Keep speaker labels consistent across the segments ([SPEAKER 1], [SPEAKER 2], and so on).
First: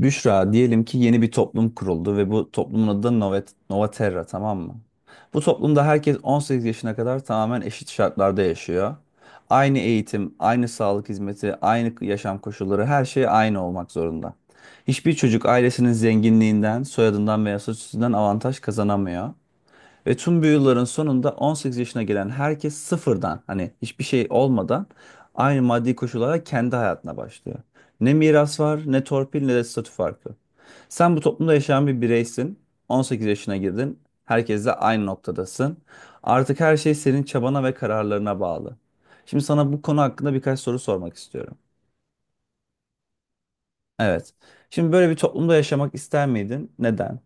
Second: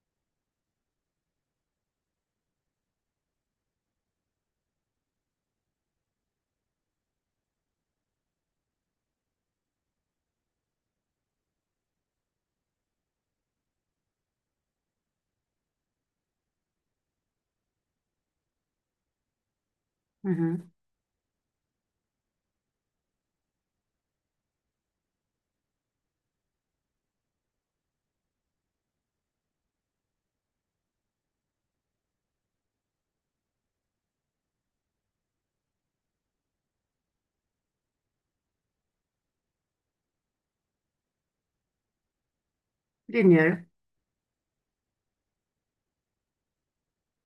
[SPEAKER 1] Büşra, diyelim ki yeni bir toplum kuruldu ve bu toplumun adı da Nova, Nova Terra, tamam mı? Bu toplumda herkes 18 yaşına kadar tamamen eşit şartlarda yaşıyor. Aynı eğitim, aynı sağlık hizmeti, aynı yaşam koşulları, her şey aynı olmak zorunda. Hiçbir çocuk ailesinin zenginliğinden, soyadından veya statüsünden avantaj kazanamıyor. Ve
[SPEAKER 2] Hı
[SPEAKER 1] tüm bu
[SPEAKER 2] hı,
[SPEAKER 1] yılların sonunda 18 yaşına gelen herkes sıfırdan, hani hiçbir şey olmadan aynı maddi koşullara, kendi hayatına başlıyor. Ne miras var, ne torpil, ne de statü farkı. Sen bu toplumda yaşayan bir bireysin. 18 yaşına girdin. Herkesle aynı noktadasın. Artık her şey senin çabana ve kararlarına bağlı. Şimdi sana bu konu hakkında birkaç soru sormak istiyorum.
[SPEAKER 2] dinliyorum.
[SPEAKER 1] Evet. Şimdi böyle bir toplumda yaşamak ister miydin? Neden?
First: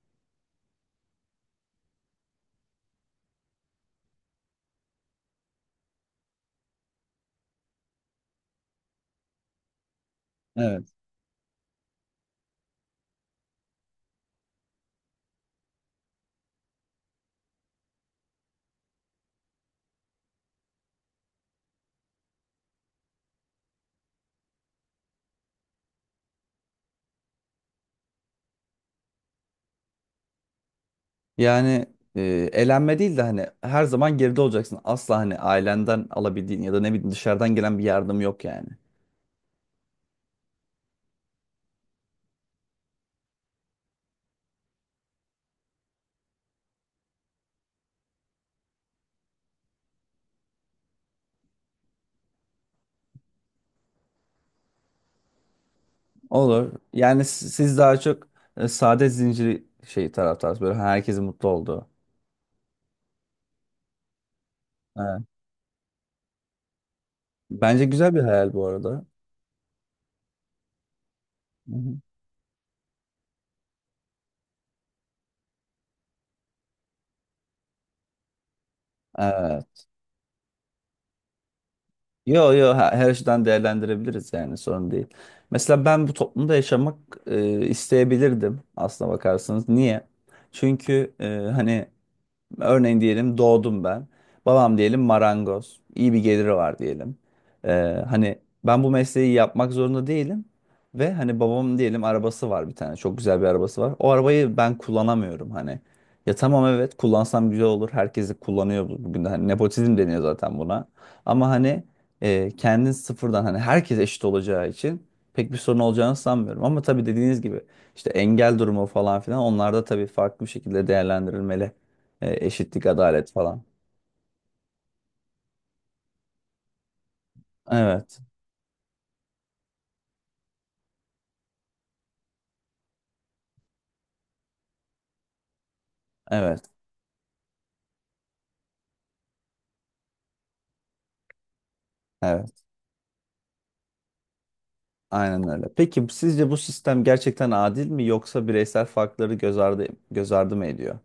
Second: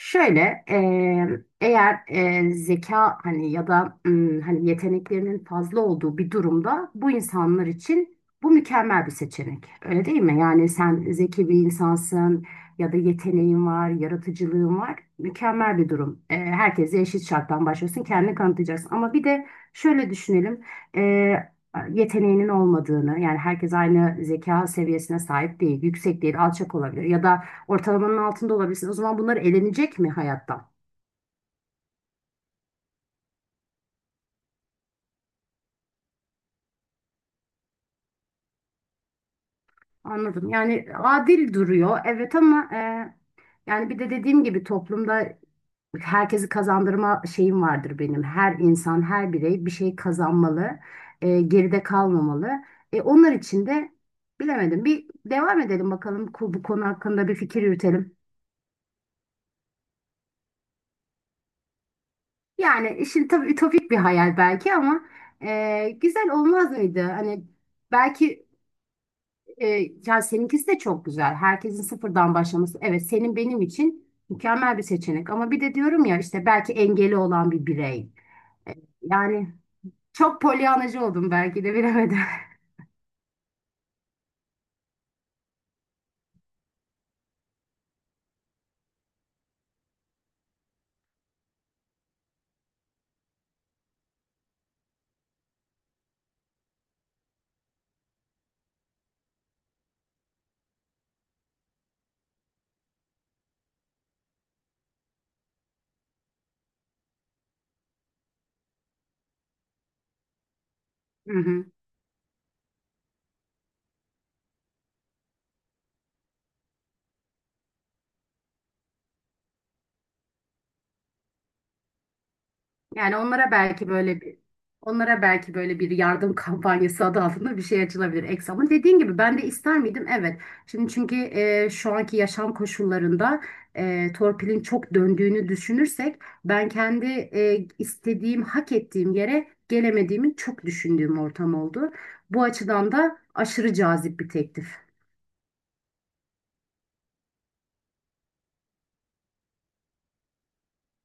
[SPEAKER 2] Şöyle eğer zeka hani ya da hani yeteneklerinin fazla olduğu bir durumda bu insanlar için bu mükemmel bir seçenek. Öyle değil mi? Yani
[SPEAKER 1] Evet.
[SPEAKER 2] sen zeki bir insansın ya da yeteneğin var, yaratıcılığın var. Mükemmel bir durum. Herkese eşit şarttan başlıyorsun, kendini kanıtlayacaksın. Ama bir de şöyle düşünelim. Eee, Yeteneğinin olmadığını yani herkes aynı zeka seviyesine sahip değil, yüksek değil, alçak olabilir ya da ortalamanın altında olabilirsin. O zaman bunlar elenecek mi hayattan?
[SPEAKER 1] Yani e, elenme değil de hani her zaman geride olacaksın. Asla hani ailenden alabildiğin ya da ne bileyim dışarıdan gelen bir yardım yok yani.
[SPEAKER 2] Anladım. Yani adil duruyor. Evet ama yani bir de dediğim gibi toplumda herkesi kazandırma şeyim vardır benim. Her insan, her birey bir şey kazanmalı. Geride kalmamalı. Onlar için de bilemedim. Bir devam edelim bakalım bu
[SPEAKER 1] Olur.
[SPEAKER 2] konu hakkında bir fikir
[SPEAKER 1] Siz daha
[SPEAKER 2] yürütelim.
[SPEAKER 1] çok saadet zinciri şey taraftarsınız. Böyle herkesin mutlu olduğu.
[SPEAKER 2] Yani işin tabii ütopik bir hayal belki ama
[SPEAKER 1] Evet.
[SPEAKER 2] güzel olmaz mıydı? Hani
[SPEAKER 1] Bence güzel bir
[SPEAKER 2] belki.
[SPEAKER 1] hayal bu arada.
[SPEAKER 2] E, Ya seninkisi de çok güzel.
[SPEAKER 1] Hı
[SPEAKER 2] Herkesin
[SPEAKER 1] hı.
[SPEAKER 2] sıfırdan başlaması. Evet, senin benim için mükemmel bir seçenek. Ama bir de diyorum ya işte belki engeli olan bir birey. E, Yani
[SPEAKER 1] Evet.
[SPEAKER 2] çok polyanacı oldum belki de bilemedim.
[SPEAKER 1] Yo yo, her, her açıdan değerlendirebiliriz, yani sorun değil. Mesela ben bu toplumda yaşamak isteyebilirdim, aslına bakarsanız. Niye? Çünkü e, hani Örneğin diyelim doğdum ben. Babam diyelim marangoz. İyi bir geliri var diyelim. Ee, hani ben bu mesleği yapmak zorunda değilim. Ve hani babamın diyelim arabası var bir tane. Çok güzel bir arabası var. O arabayı ben kullanamıyorum hani. Ya tamam, evet, kullansam güzel olur. Herkes de kullanıyor bugün de. Hani nepotizm deniyor zaten buna. Ama hani kendin sıfırdan, hani herkes eşit olacağı için pek bir sorun olacağını sanmıyorum. Ama tabii, dediğiniz gibi, işte engel durumu falan filan, onlar da tabii farklı bir şekilde değerlendirilmeli. E, eşitlik,
[SPEAKER 2] Yani
[SPEAKER 1] adalet
[SPEAKER 2] onlara
[SPEAKER 1] falan.
[SPEAKER 2] belki böyle bir onlara belki böyle bir yardım kampanyası adı altında bir şey
[SPEAKER 1] Evet,
[SPEAKER 2] açılabilir Eksa. Ama dediğin gibi ben de ister miydim? Evet. Şimdi çünkü şu anki yaşam koşullarında torpilin çok döndüğünü düşünürsek
[SPEAKER 1] evet,
[SPEAKER 2] ben kendi istediğim, hak ettiğim yere gelemediğimi çok düşündüğüm ortam oldu. Bu
[SPEAKER 1] evet.
[SPEAKER 2] açıdan da aşırı cazip bir teklif.
[SPEAKER 1] Aynen öyle. Peki sizce bu sistem gerçekten adil mi, yoksa bireysel farkları göz ardı mı ediyor?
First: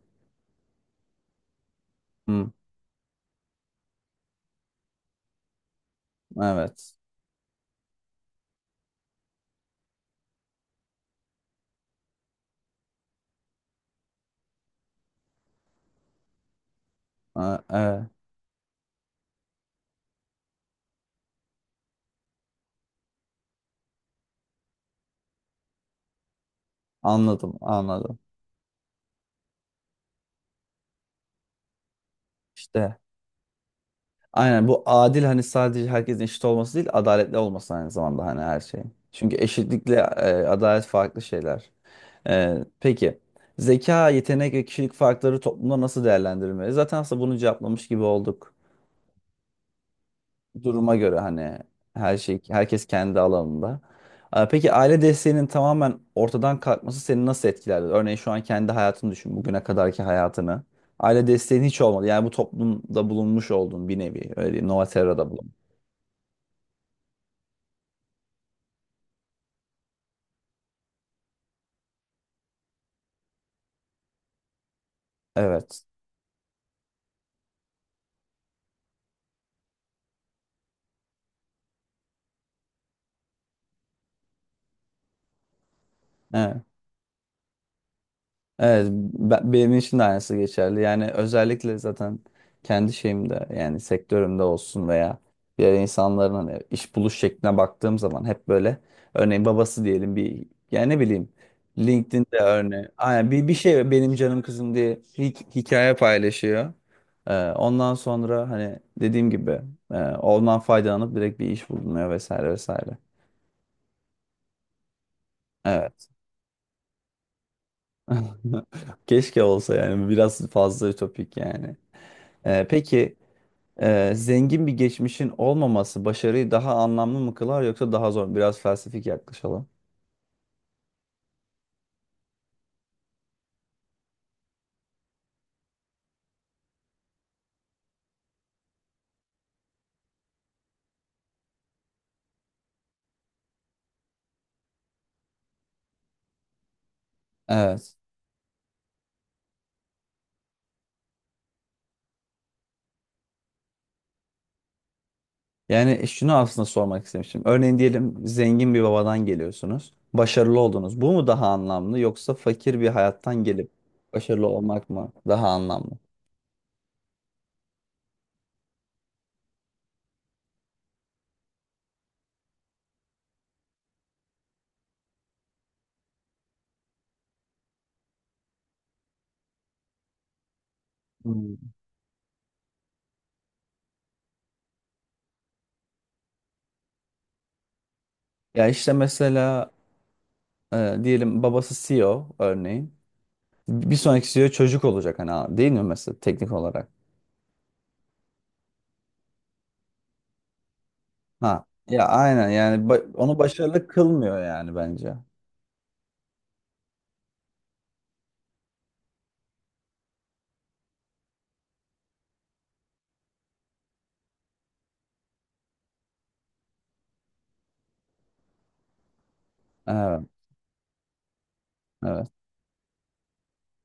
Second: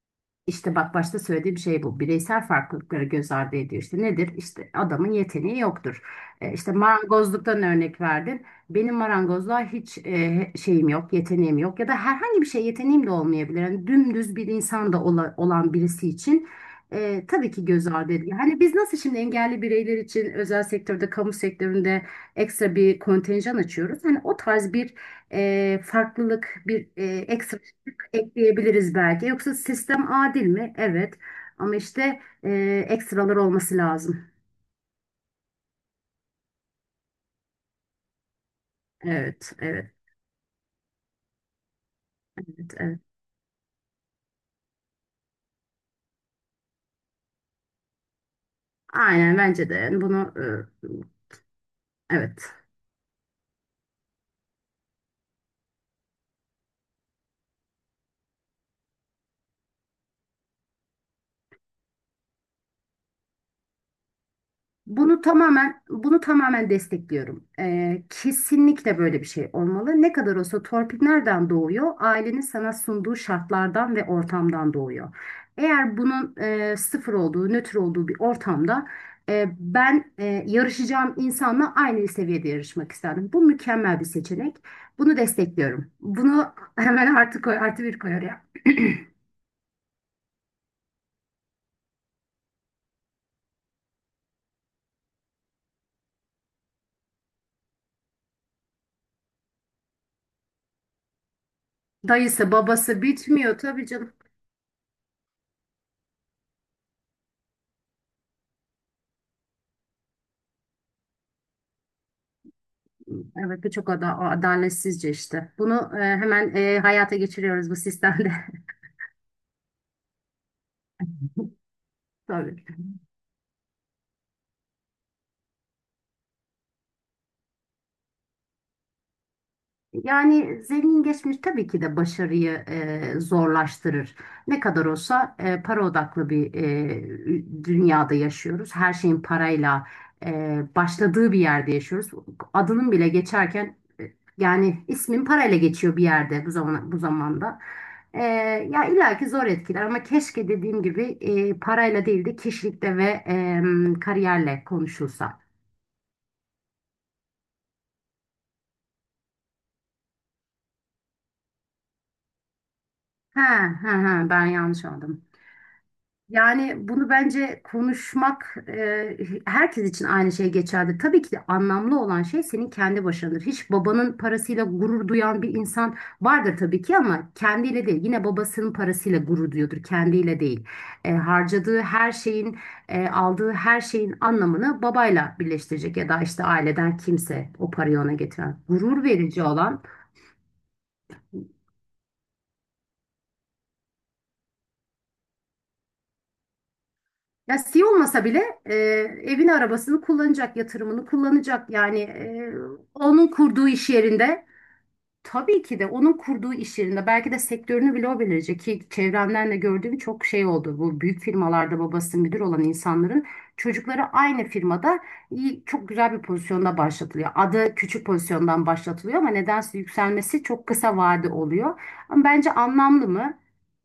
[SPEAKER 2] İşte bak başta söylediğim şey bu. Bireysel
[SPEAKER 1] Hı,
[SPEAKER 2] farklılıkları göz ardı ediyor. İşte nedir? İşte adamın yeteneği yoktur. İşte
[SPEAKER 1] evet.
[SPEAKER 2] marangozluktan örnek verdin. Benim marangozluğa hiç şeyim yok, yeteneğim yok. Ya da herhangi bir şey yeteneğim de olmayabilir. Yani dümdüz bir insan da olan birisi için tabii
[SPEAKER 1] Ha,
[SPEAKER 2] ki göz
[SPEAKER 1] evet.
[SPEAKER 2] ardı ediyor. Hani biz nasıl şimdi engelli bireyler için özel sektörde, kamu sektöründe ekstra bir kontenjan açıyoruz. Hani o tarz bir farklılık, bir
[SPEAKER 1] Anladım,
[SPEAKER 2] ekstra
[SPEAKER 1] anladım.
[SPEAKER 2] ekleyebiliriz belki. Yoksa sistem adil mi? Evet. Ama işte
[SPEAKER 1] İşte
[SPEAKER 2] ekstralar olması lazım.
[SPEAKER 1] aynen, bu adil hani. Sadece herkesin eşit olması değil, adaletli olması aynı zamanda hani, her şeyin. Çünkü
[SPEAKER 2] Evet, evet,
[SPEAKER 1] eşitlikle adalet farklı şeyler. E,
[SPEAKER 2] evet, evet.
[SPEAKER 1] peki zeka, yetenek ve kişilik farkları toplumda nasıl değerlendirilmeli? Zaten aslında bunu cevaplamış gibi olduk.
[SPEAKER 2] Aynen bence de. Yani bunu
[SPEAKER 1] Duruma göre hani, her şey
[SPEAKER 2] evet.
[SPEAKER 1] herkes kendi alanında. Peki aile desteğinin tamamen ortadan kalkması seni nasıl etkilerdi? Örneğin şu an kendi hayatını düşün, bugüne kadarki hayatını. Aile desteğin hiç olmadı. Yani bu toplumda bulunmuş oldun bir nevi. Öyle diyeyim,
[SPEAKER 2] Bunu
[SPEAKER 1] Novaterra'da bulun.
[SPEAKER 2] tamamen bunu tamamen destekliyorum. Kesinlikle böyle bir şey olmalı. Ne kadar olsa torpil nereden doğuyor? Ailenin sana sunduğu şartlardan ve ortamdan doğuyor.
[SPEAKER 1] Evet.
[SPEAKER 2] Eğer bunun sıfır olduğu, nötr olduğu bir ortamda ben yarışacağım insanla aynı seviyede yarışmak isterdim. Bu mükemmel bir seçenek. Bunu destekliyorum. Bunu
[SPEAKER 1] Evet.
[SPEAKER 2] hemen artı koy, artı bir koyar ya.
[SPEAKER 1] Benim için de aynısı geçerli. Yani özellikle zaten kendi şeyimde, yani sektörümde olsun veya diğer insanların hani iş buluş şekline baktığım zaman hep böyle örneğin babası diyelim bir, yani ne bileyim, LinkedIn'de
[SPEAKER 2] Dayısı,
[SPEAKER 1] örneğin
[SPEAKER 2] babası
[SPEAKER 1] aynen bir
[SPEAKER 2] bitmiyor tabii
[SPEAKER 1] şey,
[SPEAKER 2] canım.
[SPEAKER 1] benim canım kızım diye hikaye paylaşıyor. Ondan sonra hani dediğim gibi, ondan faydalanıp direkt bir iş bulunuyor vesaire vesaire.
[SPEAKER 2] Evet, bu çok adaletsizce işte. Bunu
[SPEAKER 1] Evet.
[SPEAKER 2] hemen hayata geçiriyoruz bu sistemde.
[SPEAKER 1] Keşke olsa yani, biraz fazla ütopik yani.
[SPEAKER 2] Tabii.
[SPEAKER 1] Peki zengin bir geçmişin olmaması başarıyı daha anlamlı mı kılar, yoksa daha zor mu? Biraz felsefik yaklaşalım.
[SPEAKER 2] Yani zengin geçmiş tabii ki de başarıyı zorlaştırır. Ne kadar olsa para odaklı bir dünyada yaşıyoruz. Her şeyin parayla başladığı bir yerde yaşıyoruz. Adının bile geçerken yani ismin parayla geçiyor bir yerde, bu zaman bu zamanda.
[SPEAKER 1] Evet.
[SPEAKER 2] E, Ya illaki zor etkiler, ama keşke dediğim gibi parayla değil de kişilikle ve kariyerle konuşulsa.
[SPEAKER 1] Yani şunu aslında sormak istemiştim. Örneğin diyelim zengin bir babadan geliyorsunuz. Başarılı oldunuz. Bu mu daha anlamlı, yoksa fakir bir hayattan
[SPEAKER 2] Ha,
[SPEAKER 1] gelip
[SPEAKER 2] ha, ha, ben
[SPEAKER 1] başarılı
[SPEAKER 2] yanlış
[SPEAKER 1] olmak mı
[SPEAKER 2] anladım.
[SPEAKER 1] daha anlamlı?
[SPEAKER 2] Yani bunu bence konuşmak, herkes için aynı şey geçerli. Tabii ki de anlamlı olan şey senin kendi başındır. Hiç babanın parasıyla gurur duyan bir insan vardır tabii ki, ama kendiyle değil. Yine babasının parasıyla gurur duyuyordur, kendiyle değil.
[SPEAKER 1] Hmm.
[SPEAKER 2] Harcadığı her şeyin, aldığı her şeyin anlamını babayla birleştirecek ya da işte aileden kimse o parayı ona getiren.
[SPEAKER 1] Ya işte
[SPEAKER 2] Gurur verici
[SPEAKER 1] mesela
[SPEAKER 2] olan.
[SPEAKER 1] diyelim babası CEO örneğin. Bir sonraki CEO çocuk olacak hani abi, değil mi, mesela teknik olarak?
[SPEAKER 2] Ya olmasa bile evini arabasını kullanacak, yatırımını
[SPEAKER 1] Ha.
[SPEAKER 2] kullanacak. Yani
[SPEAKER 1] Ya aynen yani ba-
[SPEAKER 2] onun
[SPEAKER 1] onu
[SPEAKER 2] kurduğu
[SPEAKER 1] başarılı
[SPEAKER 2] iş
[SPEAKER 1] kılmıyor
[SPEAKER 2] yerinde.
[SPEAKER 1] yani bence.
[SPEAKER 2] Tabii ki de onun kurduğu iş yerinde belki de sektörünü bile o belirleyecek ki çevremden de gördüğüm çok şey oldu. Bu büyük firmalarda babası müdür olan insanların çocukları aynı firmada iyi, çok güzel bir pozisyonda başlatılıyor. Adı küçük pozisyondan başlatılıyor ama nedense
[SPEAKER 1] Evet,
[SPEAKER 2] yükselmesi çok kısa vade oluyor. Ama
[SPEAKER 1] evet.
[SPEAKER 2] bence anlamlı mı?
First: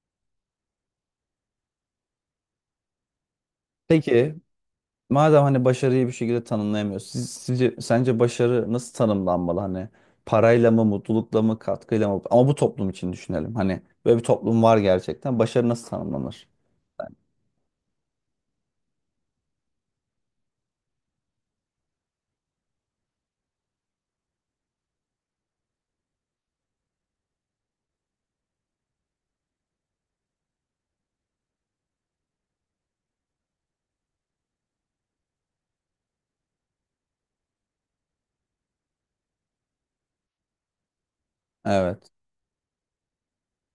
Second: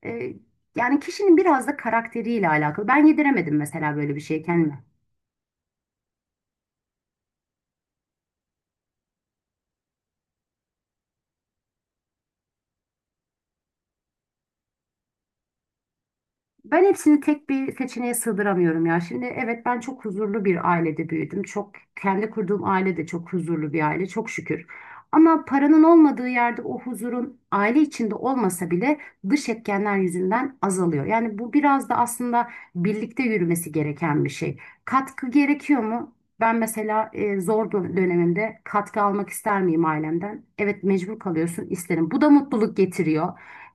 [SPEAKER 2] Ee, Yani kişinin biraz da karakteriyle alakalı. Ben yediremedim mesela böyle bir
[SPEAKER 1] Peki
[SPEAKER 2] şey kendime.
[SPEAKER 1] madem hani başarıyı bir şekilde tanımlayamıyoruz, sence başarı nasıl tanımlanmalı? Hani parayla mı, mutlulukla mı, katkıyla mı? Ama bu toplum için düşünelim. Hani böyle bir toplum var gerçekten. Başarı nasıl tanımlanır?
[SPEAKER 2] Ben hepsini tek bir seçeneğe sığdıramıyorum ya. Şimdi evet, ben çok huzurlu bir ailede büyüdüm. Çok, kendi kurduğum aile de çok huzurlu bir aile, çok şükür. Ama paranın olmadığı yerde o huzurun aile içinde olmasa bile dış etkenler yüzünden azalıyor. Yani bu biraz da aslında birlikte yürümesi gereken bir şey. Katkı gerekiyor mu? Ben mesela zor dönemimde katkı almak ister miyim ailemden? Evet, mecbur kalıyorsun,
[SPEAKER 1] Evet.
[SPEAKER 2] isterim. Bu da mutluluk getiriyor.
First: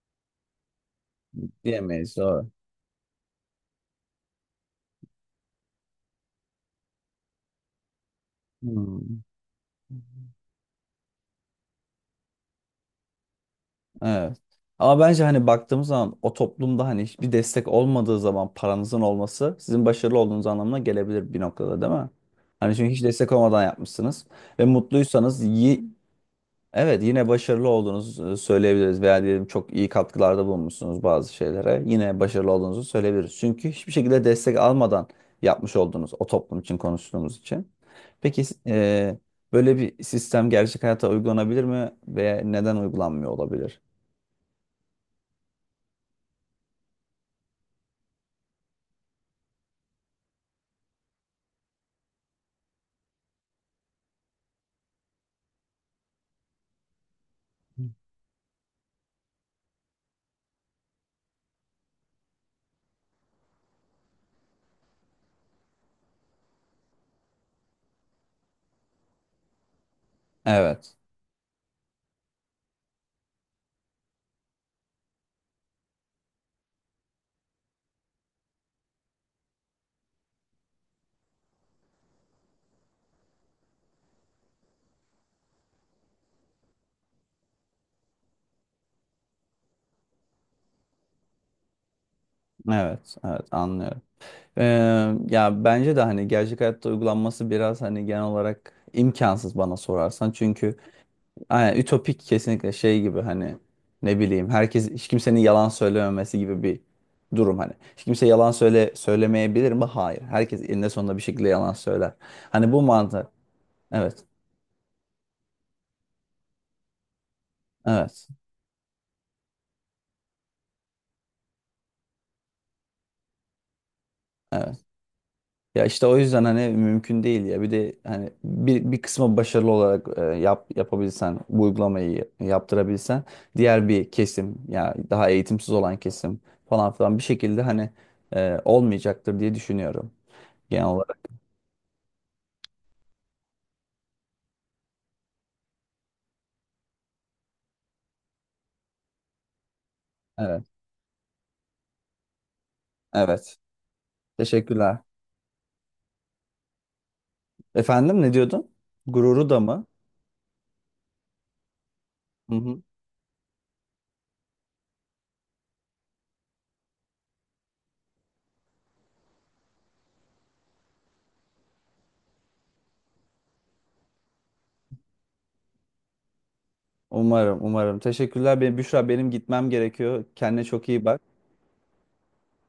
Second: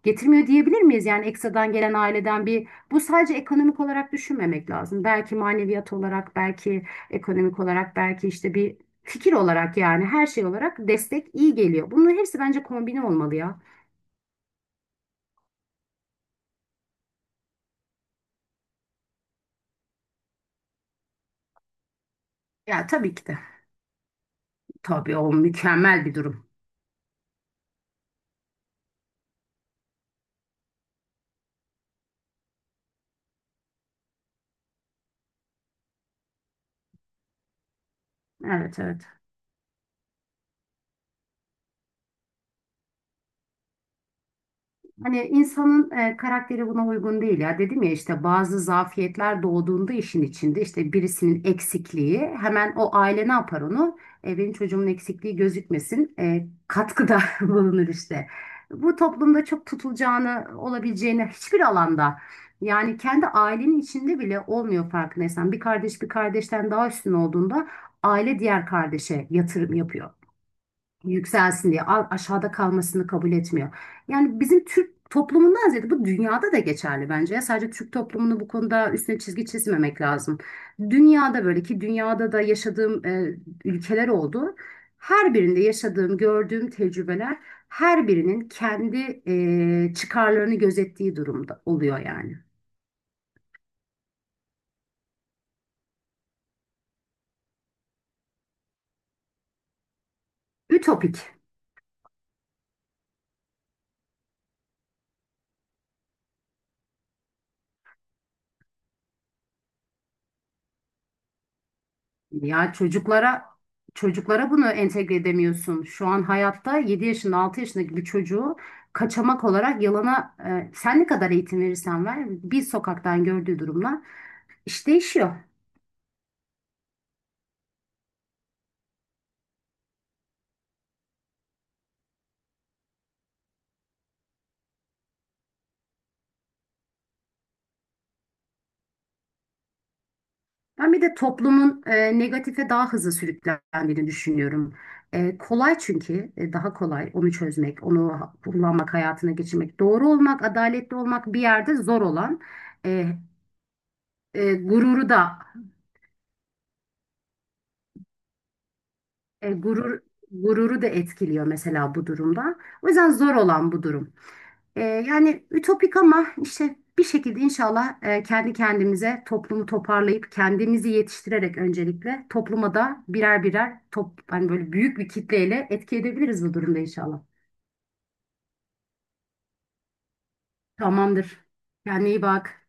[SPEAKER 2] Getirmiyor diyebilir miyiz? Yani ekstradan gelen
[SPEAKER 1] Diyemeyiz.
[SPEAKER 2] aileden
[SPEAKER 1] Doğru.
[SPEAKER 2] bir, bu sadece ekonomik olarak düşünmemek lazım. Belki maneviyat olarak, belki ekonomik olarak, belki işte bir
[SPEAKER 1] Hmm.
[SPEAKER 2] fikir olarak, yani her şey olarak destek iyi geliyor. Bunların hepsi bence kombine olmalı ya.
[SPEAKER 1] Evet. Ama bence hani baktığımız zaman o toplumda, hani hiçbir destek olmadığı zaman, paranızın olması sizin başarılı olduğunuz anlamına gelebilir bir noktada, değil mi? Hani
[SPEAKER 2] Ya
[SPEAKER 1] çünkü hiç
[SPEAKER 2] tabii ki
[SPEAKER 1] destek
[SPEAKER 2] de.
[SPEAKER 1] olmadan yapmışsınız ve
[SPEAKER 2] Tabii, o mükemmel bir durum.
[SPEAKER 1] evet, yine başarılı olduğunuzu söyleyebiliriz, veya diyelim çok iyi katkılarda bulunmuşsunuz bazı şeylere, yine başarılı olduğunuzu söyleyebiliriz. Çünkü hiçbir şekilde destek almadan yapmış oldunuz, o toplum için konuştuğumuz için. Peki
[SPEAKER 2] Evet, evet.
[SPEAKER 1] böyle bir sistem gerçek hayata uygulanabilir mi, veya neden uygulanmıyor olabilir?
[SPEAKER 2] Hani insanın karakteri buna uygun değil ya. Dedim ya, işte bazı zafiyetler doğduğunda işin içinde, işte birisinin eksikliği hemen, o aile ne yapar onu? Benim çocuğumun eksikliği gözükmesin. Katkıda bulunur işte. Bu toplumda çok tutulacağını, olabileceğini hiçbir alanda, yani kendi ailenin içinde bile olmuyor, farkındaysan. Bir kardeş bir kardeşten daha üstün olduğunda aile diğer kardeşe yatırım yapıyor
[SPEAKER 1] Evet,
[SPEAKER 2] yükselsin diye, aşağıda kalmasını kabul etmiyor. Yani bizim Türk toplumundan ziyade bu dünyada da geçerli bence. Ya sadece Türk toplumunu bu konuda üstüne çizgi çizmemek lazım. Dünyada böyle, ki dünyada da yaşadığım ülkeler oldu. Her birinde yaşadığım, gördüğüm tecrübeler her birinin kendi çıkarlarını gözettiği durumda oluyor yani.
[SPEAKER 1] evet, evet, anlıyorum. Ee, ya bence de hani gerçek hayatta uygulanması biraz hani genel olarak imkansız, bana sorarsan. Çünkü
[SPEAKER 2] Ütopik.
[SPEAKER 1] hani, ütopik kesinlikle. Şey gibi hani, ne bileyim, herkes hiç kimsenin yalan söylememesi gibi bir durum hani. Hiç kimse yalan söyle söylemeyebilir mi? Hayır. Herkes eninde sonunda bir şekilde yalan söyler. Hani
[SPEAKER 2] Ya
[SPEAKER 1] bu mantık.
[SPEAKER 2] çocuklara
[SPEAKER 1] Evet,
[SPEAKER 2] çocuklara bunu entegre edemiyorsun. Şu an hayatta 7 yaşında, 6 yaşındaki bir
[SPEAKER 1] evet,
[SPEAKER 2] çocuğu, kaçamak olarak yalana sen ne kadar eğitim verirsen ver, bir sokaktan gördüğü durumla
[SPEAKER 1] evet.
[SPEAKER 2] iş değişiyor.
[SPEAKER 1] Ya işte o yüzden hani mümkün değil ya. Bir de hani bir kısmı başarılı olarak yapabilsen, bu uygulamayı yaptırabilsen, diğer bir kesim, ya daha eğitimsiz olan kesim falan filan, bir şekilde hani olmayacaktır diye düşünüyorum genel
[SPEAKER 2] Ben bir de
[SPEAKER 1] olarak.
[SPEAKER 2] toplumun negatife daha hızlı sürüklendiğini düşünüyorum. Kolay, çünkü daha kolay onu çözmek, onu kullanmak, hayatına geçirmek. Doğru olmak,
[SPEAKER 1] Evet.
[SPEAKER 2] adaletli olmak bir yerde zor olan, e,
[SPEAKER 1] Evet.
[SPEAKER 2] e,
[SPEAKER 1] Teşekkürler.
[SPEAKER 2] gururu da
[SPEAKER 1] Efendim, ne diyordun? Gururu
[SPEAKER 2] E,
[SPEAKER 1] da mı?
[SPEAKER 2] gurur gururu da etkiliyor mesela bu
[SPEAKER 1] Hı
[SPEAKER 2] durumda.
[SPEAKER 1] hı.
[SPEAKER 2] O yüzden zor olan bu durum. Yani ütopik, ama işte bir şekilde inşallah kendi kendimize toplumu toparlayıp kendimizi yetiştirerek, öncelikle topluma da birer birer hani böyle büyük bir kitleyle etki edebiliriz bu durumda inşallah.
[SPEAKER 1] Umarım, umarım. Teşekkürler. Benim, Büşra, benim gitmem gerekiyor. Kendine çok iyi bak.
[SPEAKER 2] Tamamdır. Kendine iyi bak.